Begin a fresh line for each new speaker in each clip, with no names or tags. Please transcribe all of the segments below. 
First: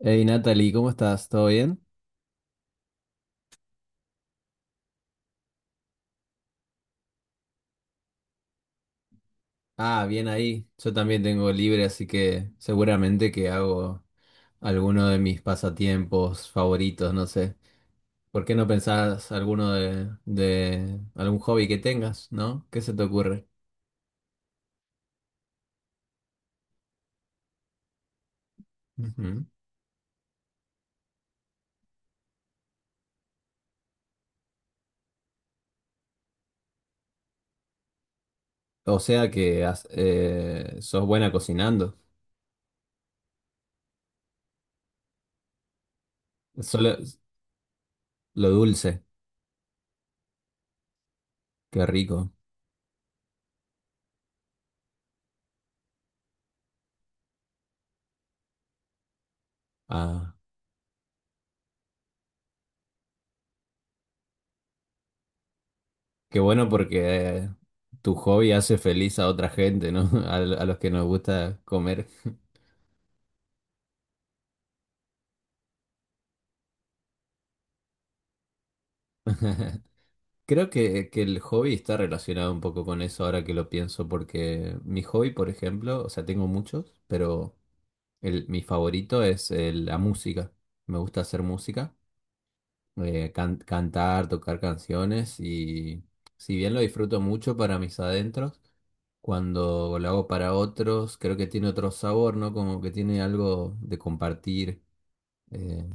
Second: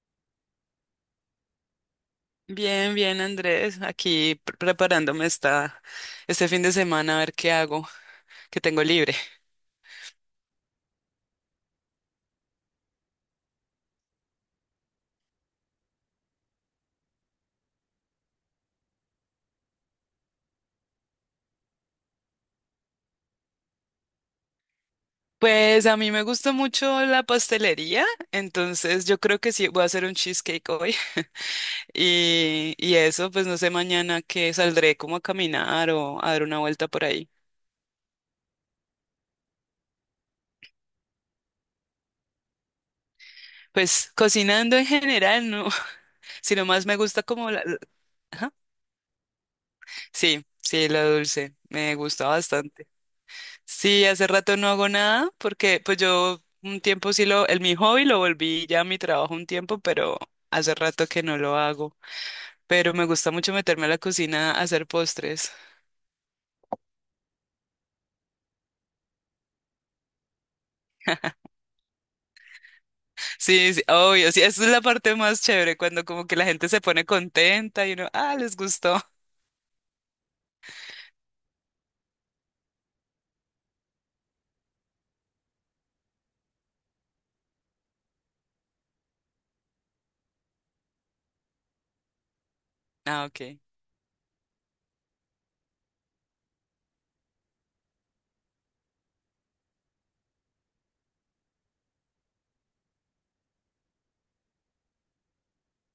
Hey Natalie, ¿cómo estás? ¿Todo bien?
Bien, bien, Andrés, aquí preparándome este fin de semana a ver qué hago, que tengo libre.
Ah, bien ahí. Yo también tengo libre, así que seguramente que hago alguno de mis pasatiempos favoritos, no sé. ¿Por qué no pensás alguno de algún hobby que tengas, ¿no? ¿Qué se te ocurre?
Pues a mí me gusta mucho la pastelería, entonces yo creo
Ujú.
que sí voy a hacer un cheesecake hoy. Y eso, pues no sé, mañana que saldré como a caminar o a dar una vuelta por ahí.
O sea que sos buena cocinando.
Pues cocinando en general, no, sino más me
Solo
gusta como
lo
ajá.
dulce,
Sí, sí, la dulce,
qué
me gusta
rico.
bastante. Sí, hace rato no hago nada porque pues yo un tiempo sí lo, el mi hobby lo volví ya mi trabajo un tiempo, pero
Ah,
hace rato que no lo hago. Pero me gusta mucho meterme a la cocina a hacer postres.
qué bueno porque eh, tu hobby hace feliz a otra gente, ¿no? A, a los que nos gusta comer.
Sí, sí, obvio, sí, esa es la parte más chévere cuando como que la gente se pone contenta y uno, ah, les gustó.
Creo que el hobby está relacionado un poco con eso ahora que lo pienso, porque mi hobby, por ejemplo, o sea, tengo muchos, pero el, mi favorito es la música. Me gusta hacer música,
Ah, ok.
cantar, tocar canciones y si bien lo disfruto mucho para mis adentros, cuando lo hago para otros, creo que tiene otro sabor, ¿no? Como que tiene algo de compartir. eh,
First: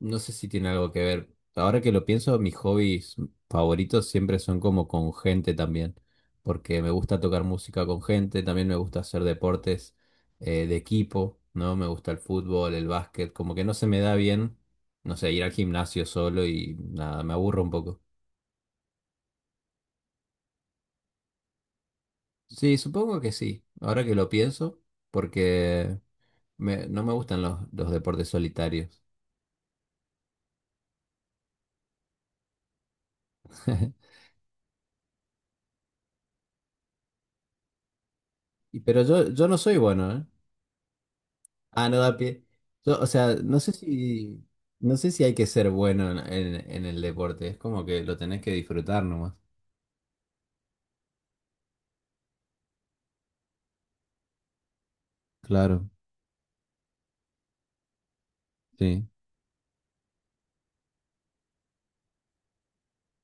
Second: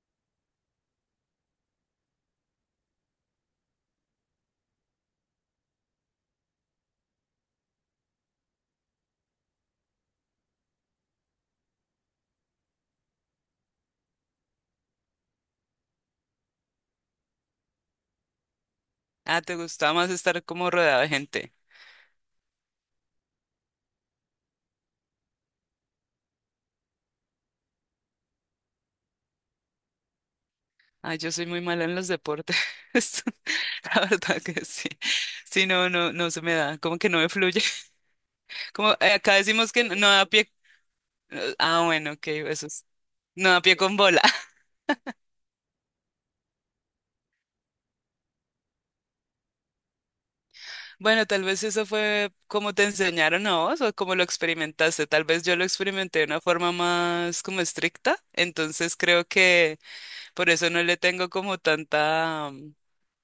no sé si tiene algo que ver. Ahora que lo pienso, mis hobbies favoritos siempre son como con gente también, porque me gusta tocar música con gente, también me gusta hacer deportes de equipo, ¿no? Me gusta el fútbol, el básquet, como que no se me da bien, no sé, ir al gimnasio solo y nada, me aburro un poco.
Ah, te gustaba más estar como rodeada de gente.
Sí, supongo que sí, ahora que lo pienso, porque no me gustan los deportes solitarios.
Ah, yo soy muy mala en los deportes. La verdad que sí. Sí, no, no, no se me da, como que no me fluye. Como
Pero
acá
yo no
decimos
soy
que no
bueno, ¿eh?
da pie. Ah,
Ah, no
bueno,
da
ok,
pie.
eso es.
Yo, o sea,
No, a pie con bola.
no sé si hay que ser bueno en el deporte. Es como que lo tenés que disfrutar nomás.
Bueno, tal vez eso fue como te enseñaron a vos o como lo experimentaste. Tal vez yo lo
Claro,
experimenté de una forma más como estricta. Entonces
sí.
creo que por eso no le tengo como tanta, mm,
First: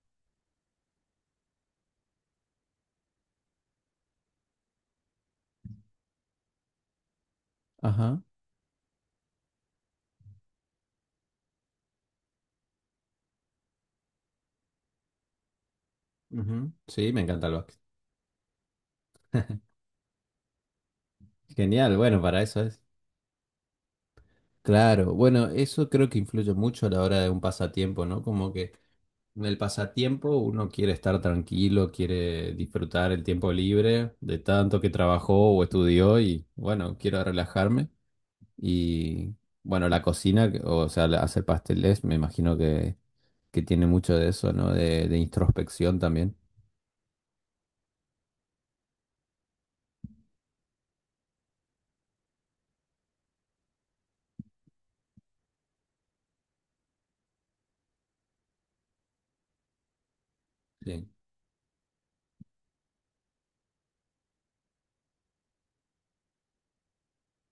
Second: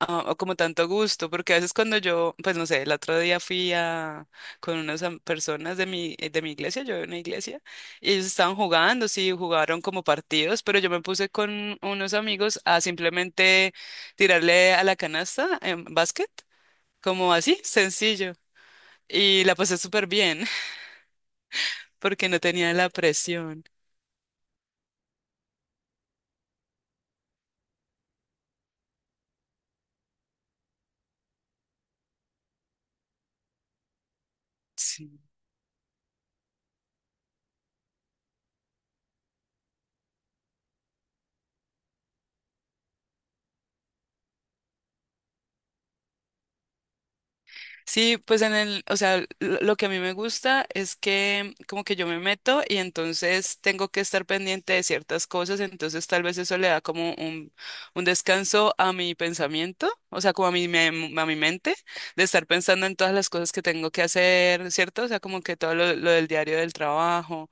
ah, o como tanto gusto, porque a veces cuando yo, pues no sé, el otro día fui a, con unas personas de mi iglesia, yo de una iglesia, y
Ajá.
ellos estaban jugando, sí, jugaron como partidos, pero yo me puse con unos amigos a simplemente tirarle a la canasta en básquet,
Ujú. Sí, me
como
encanta el
así,
básquet.
sencillo, y la pasé súper bien,
Genial, bueno,
porque no
para eso
tenía
es.
la presión.
Claro, bueno, eso creo que influye mucho a la hora de un pasatiempo, ¿no? Como que en el pasatiempo uno quiere estar tranquilo, quiere disfrutar el tiempo libre de tanto que
Sí.
trabajó o estudió y bueno, quiero relajarme. Y bueno, la cocina, o sea, hacer pasteles, me imagino que tiene mucho de eso, ¿no? De introspección también.
Sí, pues o sea, lo que a mí me gusta es que como que yo me meto y entonces tengo que estar pendiente de ciertas cosas, entonces tal vez eso le da como un descanso a mi pensamiento, o sea, como a mi,
Sí.
mem- a mi mente, de estar pensando en todas las cosas que tengo que hacer, ¿cierto? O sea, como que todo lo del diario del trabajo.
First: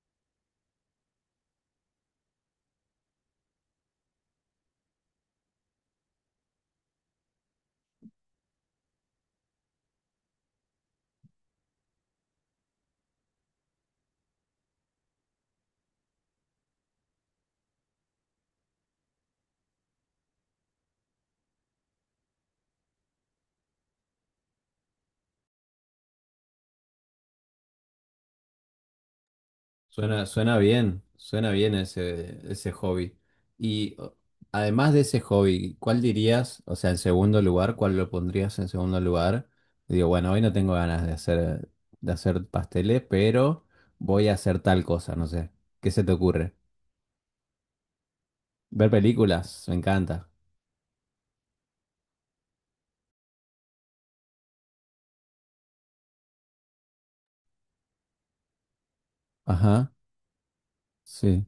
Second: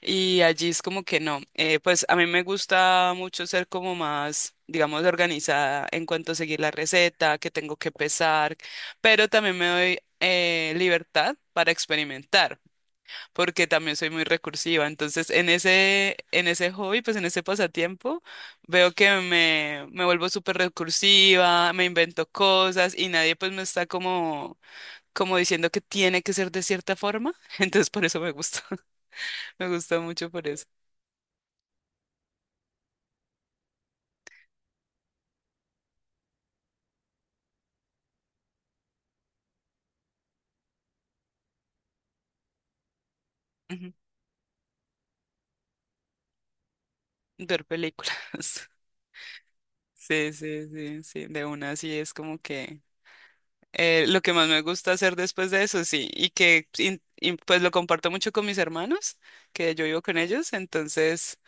Y allí es como que no. Pues a mí me gusta mucho ser como más, digamos, organizada en cuanto a seguir la receta, que tengo que pesar, pero también me doy libertad para experimentar, porque también soy muy recursiva. Entonces, en ese hobby, pues en ese pasatiempo, veo que me vuelvo súper recursiva, me invento cosas y nadie pues me está como diciendo que tiene que ser de cierta forma. Entonces, por eso me gusta, me gusta mucho por
Suena
eso.
bien, suena bien ese hobby. Y además de ese hobby, ¿cuál dirías, o sea, en segundo lugar, cuál lo pondrías en segundo lugar? Digo, bueno, hoy no tengo ganas de de hacer pasteles, pero
Ujú.
voy a hacer tal cosa, no sé. ¿Qué se te ocurre?
Ver películas.
Ver películas, me encanta.
Sí, sí, sí, sí, de una sí es como que lo que más me gusta hacer después de eso, sí, y pues lo comparto mucho con mis hermanos, que yo
Ajá,
vivo con ellos, entonces
sí.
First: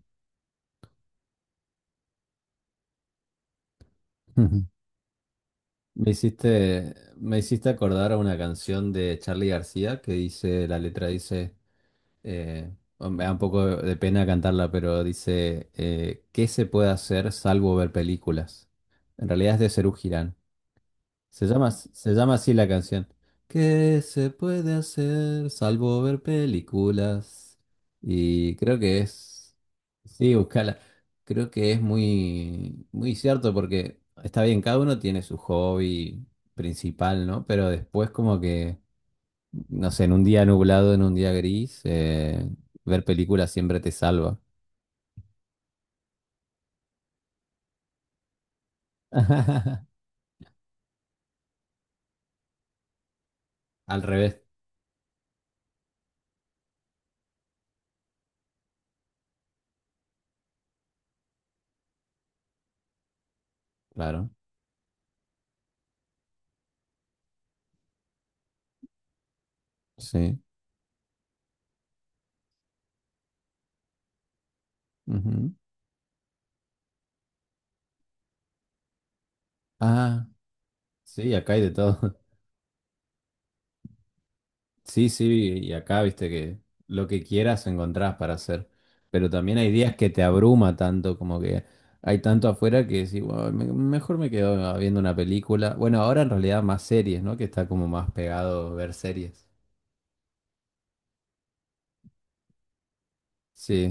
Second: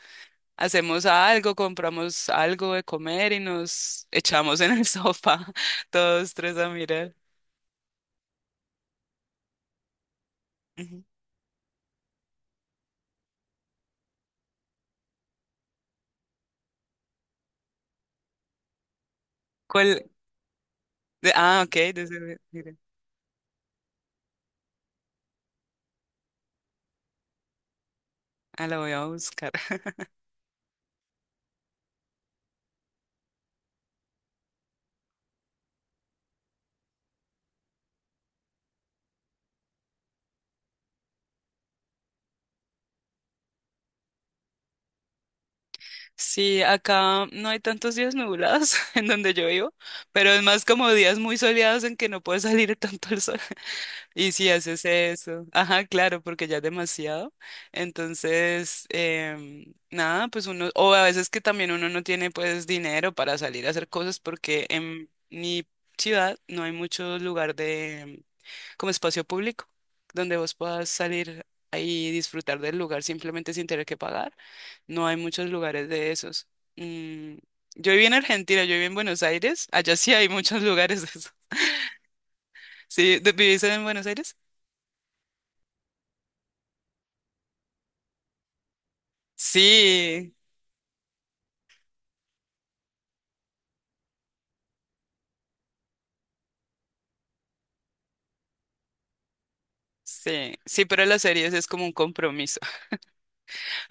hacemos algo, compramos algo de comer y nos echamos en el sofá todos tres a mirar.
Me hiciste acordar a una canción de Charly García que dice, la
Ujú.
letra dice, eh, bueno, me da un poco de pena cantarla, pero dice, ¿qué se puede hacer salvo ver películas? En realidad es de Serú
¿Cuál?
Girán.
Ah, ok,
Se llama así la
mira.
canción. ¿Qué se puede hacer salvo ver películas? Y
Ah,
creo
la voy
que
a buscar.
es... Sí, buscala. Creo que es muy cierto porque está bien, cada uno tiene su hobby principal, ¿no? Pero después no sé, en un día nublado, en un día gris, ver películas siempre te salva.
Sí, acá no hay tantos días nublados en donde yo vivo, pero es más como días muy soleados en que no puede salir tanto el sol.
Al
Y
revés,
si haces eso, ajá, claro, porque ya es demasiado. Entonces, nada, pues uno, o a veces que también uno no tiene pues dinero para salir a hacer cosas
claro.
porque en mi ciudad no hay mucho lugar de como espacio público, donde
Sí.
vos puedas salir ahí y disfrutar del lugar simplemente sin tener que pagar. No hay muchos
Ujú.
lugares de esos. Mm, yo viví en Argentina, yo viví en Buenos Aires. Allá sí
Ah,
hay muchos lugares de esos.
sí, acá hay de todo.
¿Sí? ¿Vivís en Buenos Aires?
Sí, y acá viste que lo que quieras encontrás para hacer, pero también hay días que te
Sí.
abruma tanto, como que hay tanto afuera que decís, "Bueno, mejor me quedo viendo una película. Bueno, ahora en realidad más series, ¿no? Que está como más pegado ver series.
Sí, sí, pero las series es como un compromiso.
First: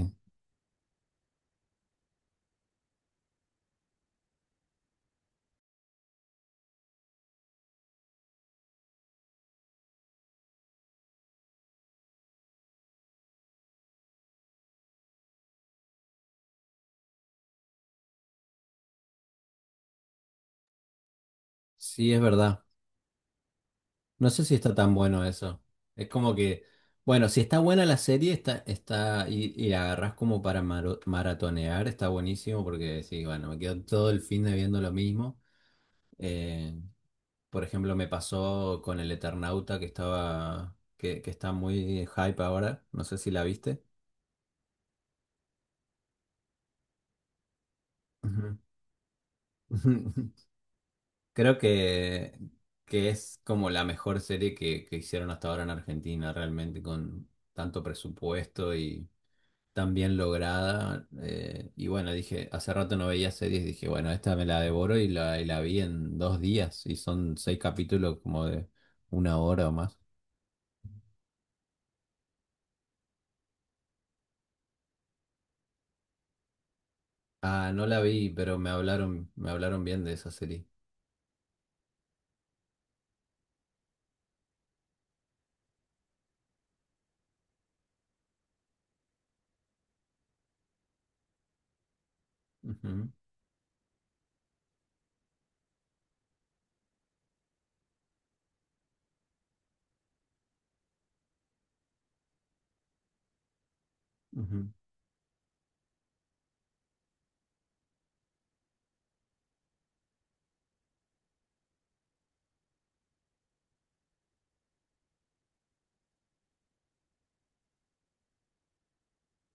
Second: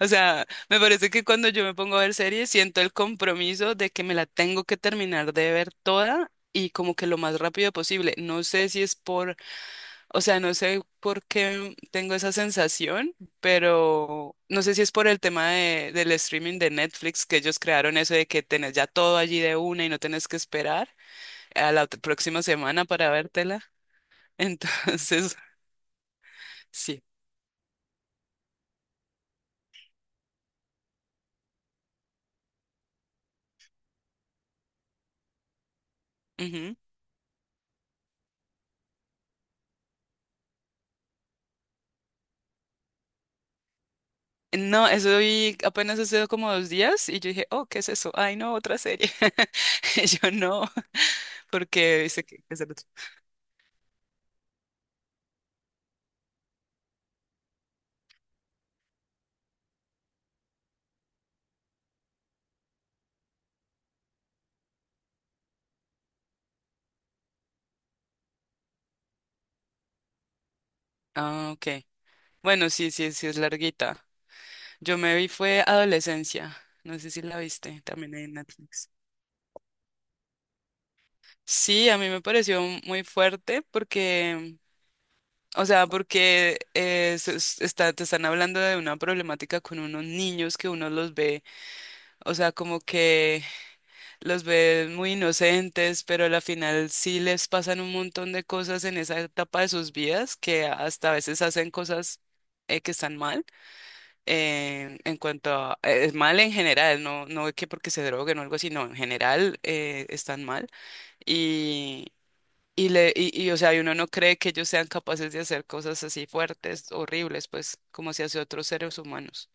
O sea, me parece que cuando yo me pongo a ver series siento el compromiso de que me la tengo que terminar de ver toda y como que lo más rápido posible. No sé si es por, o sea, no sé por qué tengo esa sensación, pero no sé si es por el tema del streaming de Netflix que ellos crearon eso de que tenés ya todo allí de una y no tenés que esperar a la
sí, es
próxima
verdad.
semana para vértela.
No sé si está tan bueno
Entonces,
eso. Es como que,
sí.
bueno, si está buena la serie, está, y la agarrás como para maratonear, está buenísimo porque decís, bueno, me quedo todo el fin de viendo lo mismo. Eh,
Ujú.
Por ejemplo, me pasó con el Eternauta que estaba, que está muy hype ahora. No sé si la viste.
No, eso vi apenas hace como 2 días y yo dije, oh, ¿qué es eso? Ay, no,
Ujú.
otra serie. Y yo no,
Creo
porque dice que es el otro.
que es como la mejor serie que hicieron hasta ahora en Argentina, realmente con tanto presupuesto y tan bien lograda. Y bueno, dije, hace rato no veía series, dije, bueno, esta me la devoro y y la vi en dos días. Y son seis capítulos como de una hora o más.
Ah, ok. Bueno, sí, sí, sí es larguita. Yo me vi fue Adolescencia, no sé si la
Ah,
viste,
no la
también hay
vi,
en
pero
Netflix.
me hablaron bien de esa serie.
Sí, a mí me pareció muy fuerte porque, o sea, porque está, te están hablando de una problemática con unos niños que uno los ve, o sea, como
Ujú,
que los ve muy inocentes, pero al final sí les pasan un montón de cosas en esa etapa de sus vidas que hasta a veces hacen cosas que están mal.
ujú.
En cuanto a, es mal en general, no, no es que porque se droguen o algo así, no, en general están mal y, o sea, y uno no cree que ellos sean capaces de hacer cosas así fuertes, horribles, pues como se hace a otros seres humanos.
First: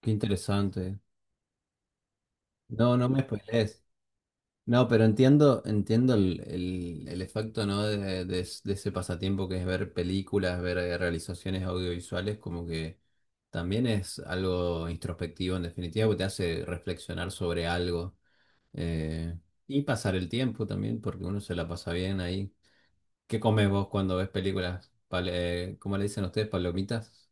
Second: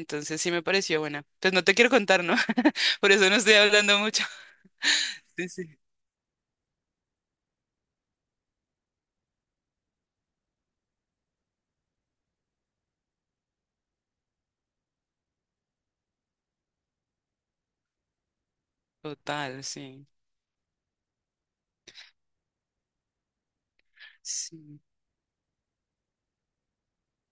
Qué
sí me
interesante.
pareció buena. Pues no te quiero contar, ¿no?
No, no
Por
me
eso no estoy
spoilees.
hablando mucho.
No, pero
Sí,
entiendo,
sí.
entiendo el efecto, ¿no? De de ese pasatiempo que es ver películas, ver realizaciones audiovisuales, como que también es algo introspectivo en definitiva, porque te hace reflexionar sobre algo eh,
Total,
y
sí.
pasar el tiempo también, porque uno se la pasa bien ahí. ¿Qué comes vos cuando ves
Sí.
películas? ¿Cómo le dicen ustedes? ¿Palomitas?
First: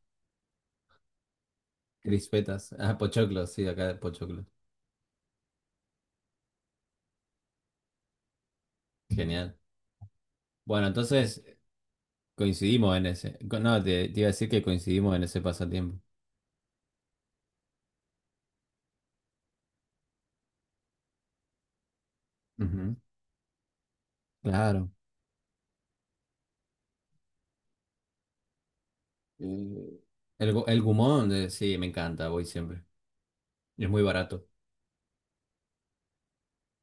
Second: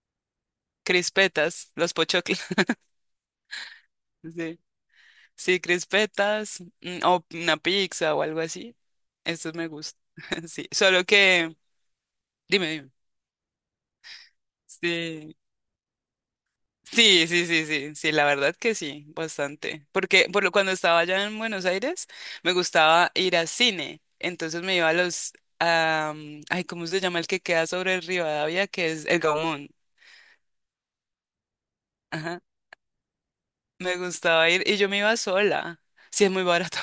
Crispetas, los pochoclos.
¿Crispetas? Ah, pochoclos, sí, acá pochoclos.
Sí. Sí, crispetas, o una pizza o algo así. Estos
Genial.
me gustan. Sí,
Bueno,
solo
entonces
que, dime, dime.
coincidimos en ese. No, te iba a decir que coincidimos en
Sí,
ese pasatiempo.
sí, sí, sí, sí, sí, la verdad que sí, bastante. Porque cuando estaba allá en Buenos Aires, me
Ujú,
gustaba ir a cine. Entonces me iba
claro.
a los, ay, ¿cómo se llama el que queda sobre el Rivadavia? Que es el Gaumont.
Eh, el gumón, sí, me encanta,
Ajá.
voy siempre. Y es
Me
muy barato.
gustaba ir y yo me iba sola. Sí, es muy barato.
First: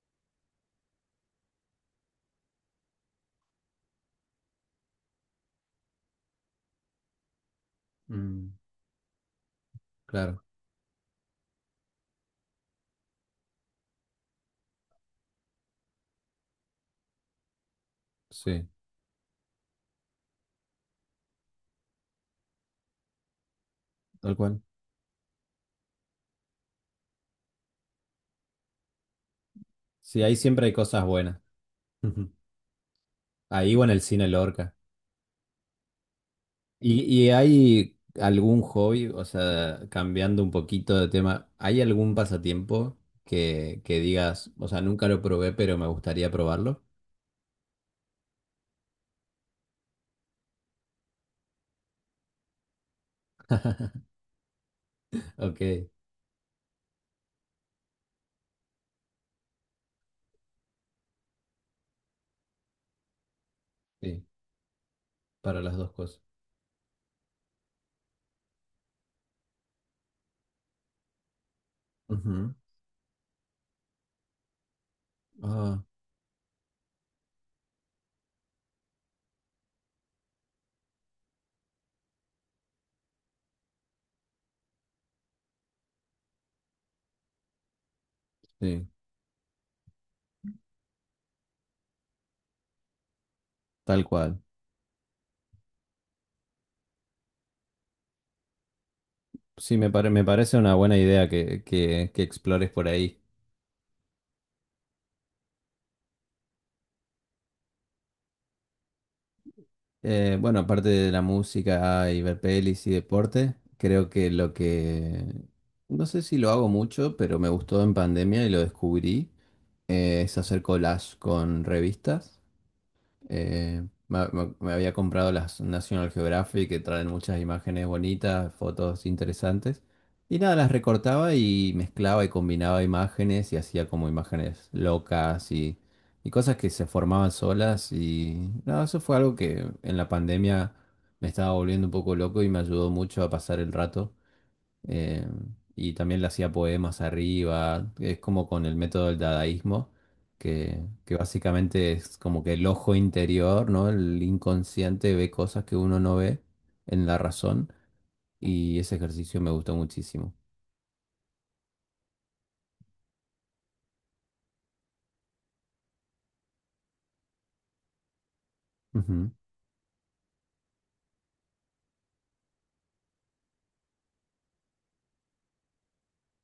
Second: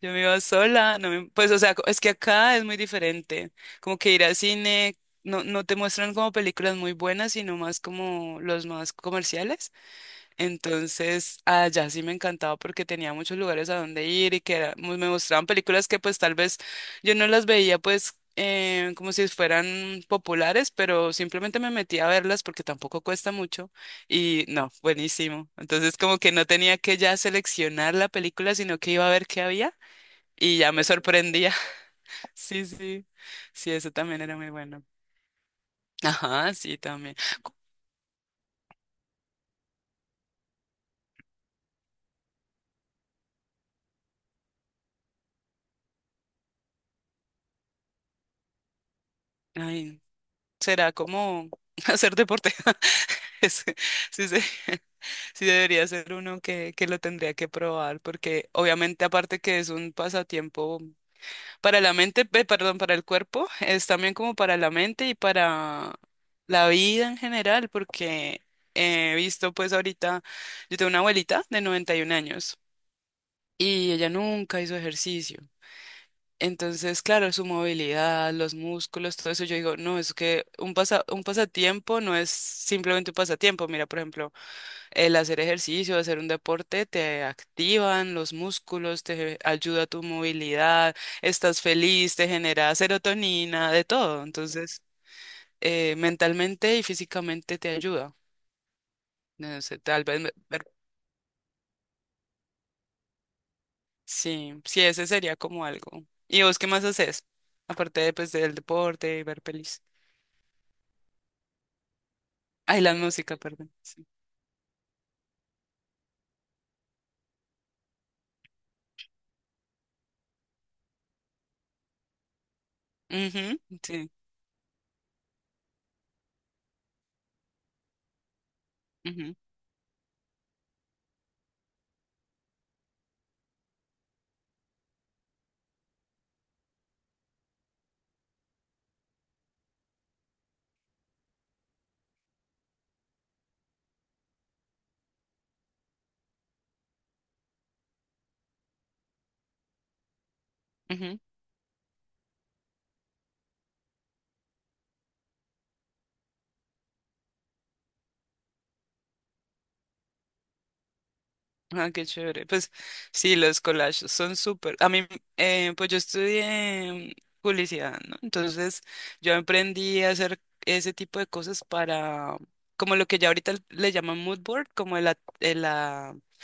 Yo me iba sola, no pues o sea, es que acá es muy diferente, como que ir al cine, no, no te muestran como películas muy buenas, sino más como
Mm,
los más comerciales,
claro,
entonces allá sí me encantaba porque tenía muchos lugares a donde ir y que me mostraban películas que pues tal vez yo no las veía pues
sí,
como si fueran populares, pero simplemente me metía a verlas porque tampoco cuesta mucho
tal
y
cual.
no, buenísimo, entonces como que no tenía que ya seleccionar la película, sino que iba a ver qué había.
Sí, ahí
Y
siempre hay
ya me
cosas buenas.
sorprendía.
Ujú.
Sí, sí. Sí,
Ahí o en
eso
el
también
cine
era muy
Lorca.
bueno. Ajá, sí,
¿Y,
también.
y
Co-
hay algún hobby, o sea, cambiando un poquito de tema, ¿hay algún pasatiempo que digas, o sea, nunca lo probé, pero me gustaría probarlo?
Ay, será como hacer deporte. Es- Sí, sí, sí debería
Ok,
ser uno que lo tendría que probar, porque obviamente aparte que es un pasatiempo para la mente, perdón, para el cuerpo, es también
sí,
como para la mente y
para las dos
para
cosas.
la vida en general, porque he visto pues ahorita, yo tengo una abuelita de noventa y un
Ujú.
años y ella nunca hizo ejercicio.
Ah,
Entonces, claro, su movilidad, los músculos, todo eso, yo digo, no, es que un pasatiempo no es simplemente un pasatiempo. Mira, por ejemplo, el hacer ejercicio, hacer un deporte, te activan los
sí,
músculos, te ayuda a tu movilidad, estás feliz, te genera serotonina, de
tal
todo.
cual.
Entonces, mentalmente y físicamente te ayuda. No
Sí,
sé, tal vez,
me parece una buena idea que explores por ahí.
sí, sí, ese sería como algo. ¿Y vos qué más haces? Aparte, pues, del deporte y ver pelis.
Bueno, aparte de la música y ver
Ay,
pelis y
la música,
deporte,
perdón. Sí.
creo que lo que... No sé si lo hago mucho, pero me gustó en pandemia y lo descubrí, es hacer collage con revistas.
Ujú, sí.
Me había comprado las National Geographic que traen muchas imágenes bonitas, fotos
Ujú,
interesantes. Y nada, las recortaba y mezclaba y combinaba imágenes y hacía como imágenes locas y cosas que se formaban solas. Y nada, eso fue algo que en la pandemia me estaba volviendo un poco loco y me ayudó mucho a pasar el rato eh, y también le hacía poemas arriba, es como con el método del dadaísmo, que
ujú.
básicamente es como que el ojo interior, ¿no? El inconsciente ve cosas que uno no ve en la razón y ese ejercicio me gustó muchísimo.
Ah, qué chévere. Pues sí, los collages son súper. A mí, pues yo estudié publicidad, ¿no? Entonces
Ujú,
yo aprendí a hacer ese tipo de cosas para, como lo que ya ahorita le llaman mood board, como el,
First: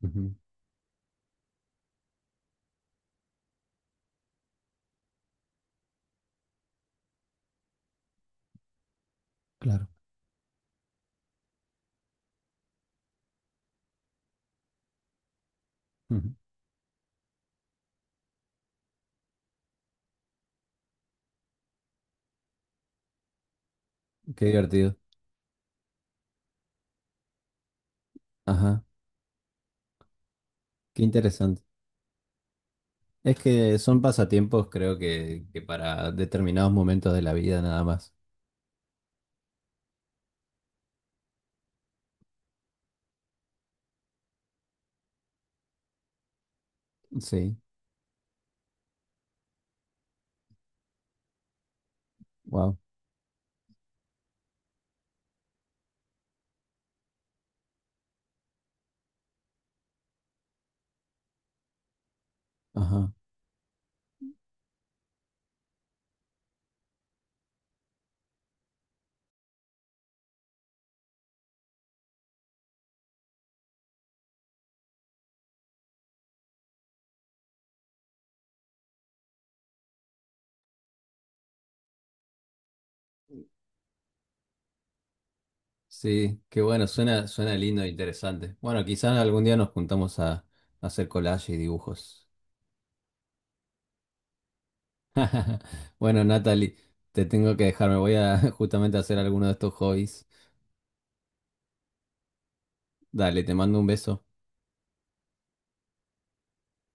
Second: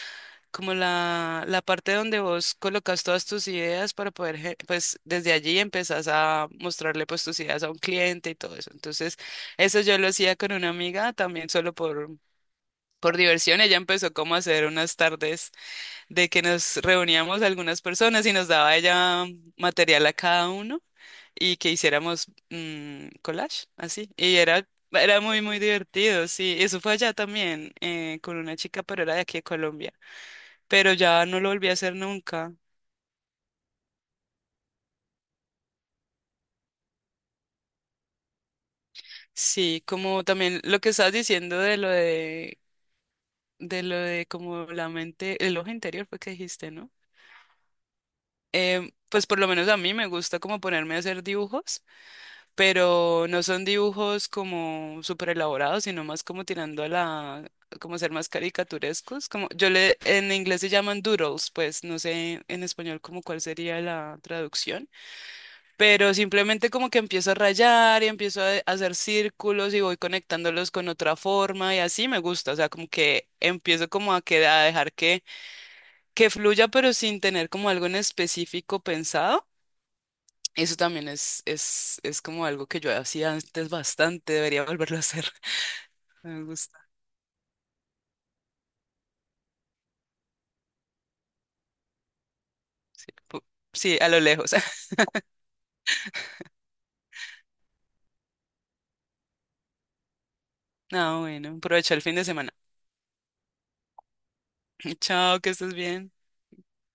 ujú.
como la parte donde vos colocas todas tus ideas para poder, pues desde allí empezás a mostrarle pues tus ideas a un cliente y todo eso. Entonces, eso
Claro.
yo lo hacía con una amiga también solo por diversión. Ella empezó como a hacer unas tardes de
Ujú,
que nos reuníamos algunas personas y nos daba ella material a cada uno y que hiciéramos collage, así.
qué divertido.
Era muy, muy divertido, sí. Eso fue allá también, con una
Ajá,
chica, pero era de aquí de Colombia, pero
qué
ya no lo
interesante.
volví a hacer nunca.
Es que son pasatiempos, creo que para determinados momentos de la vida nada más.
Sí, como también lo que estabas diciendo de lo de, como la mente, el ojo interior, fue que dijiste, ¿no?
Sí,
Pues por lo menos a mí me gusta como ponerme a hacer dibujos,
wow.
pero no son dibujos como súper elaborados, sino más como tirando a la, como ser más caricaturescos, en inglés se llaman doodles, pues no sé en español
Ajá.
como cuál sería la traducción, pero simplemente como que empiezo a rayar y empiezo a hacer círculos y voy conectándolos con otra forma y así me gusta, o sea, como que empiezo como a dejar que fluya, pero sin tener como algo en específico pensado. Eso también es como algo que yo hacía antes bastante, debería volverlo a hacer.
Sí,
Me
qué
gusta.
bueno, suena, suena lindo e interesante. Bueno, quizás algún día nos juntamos a hacer collage y dibujos.
Pu- Sí, a lo lejos.
Bueno, Natalie, te tengo que dejar, me voy a justamente a hacer alguno de estos hobbies.
No, bueno, aprovecha el fin de semana.
Dale, te mando un beso.
Chao, que estés bien.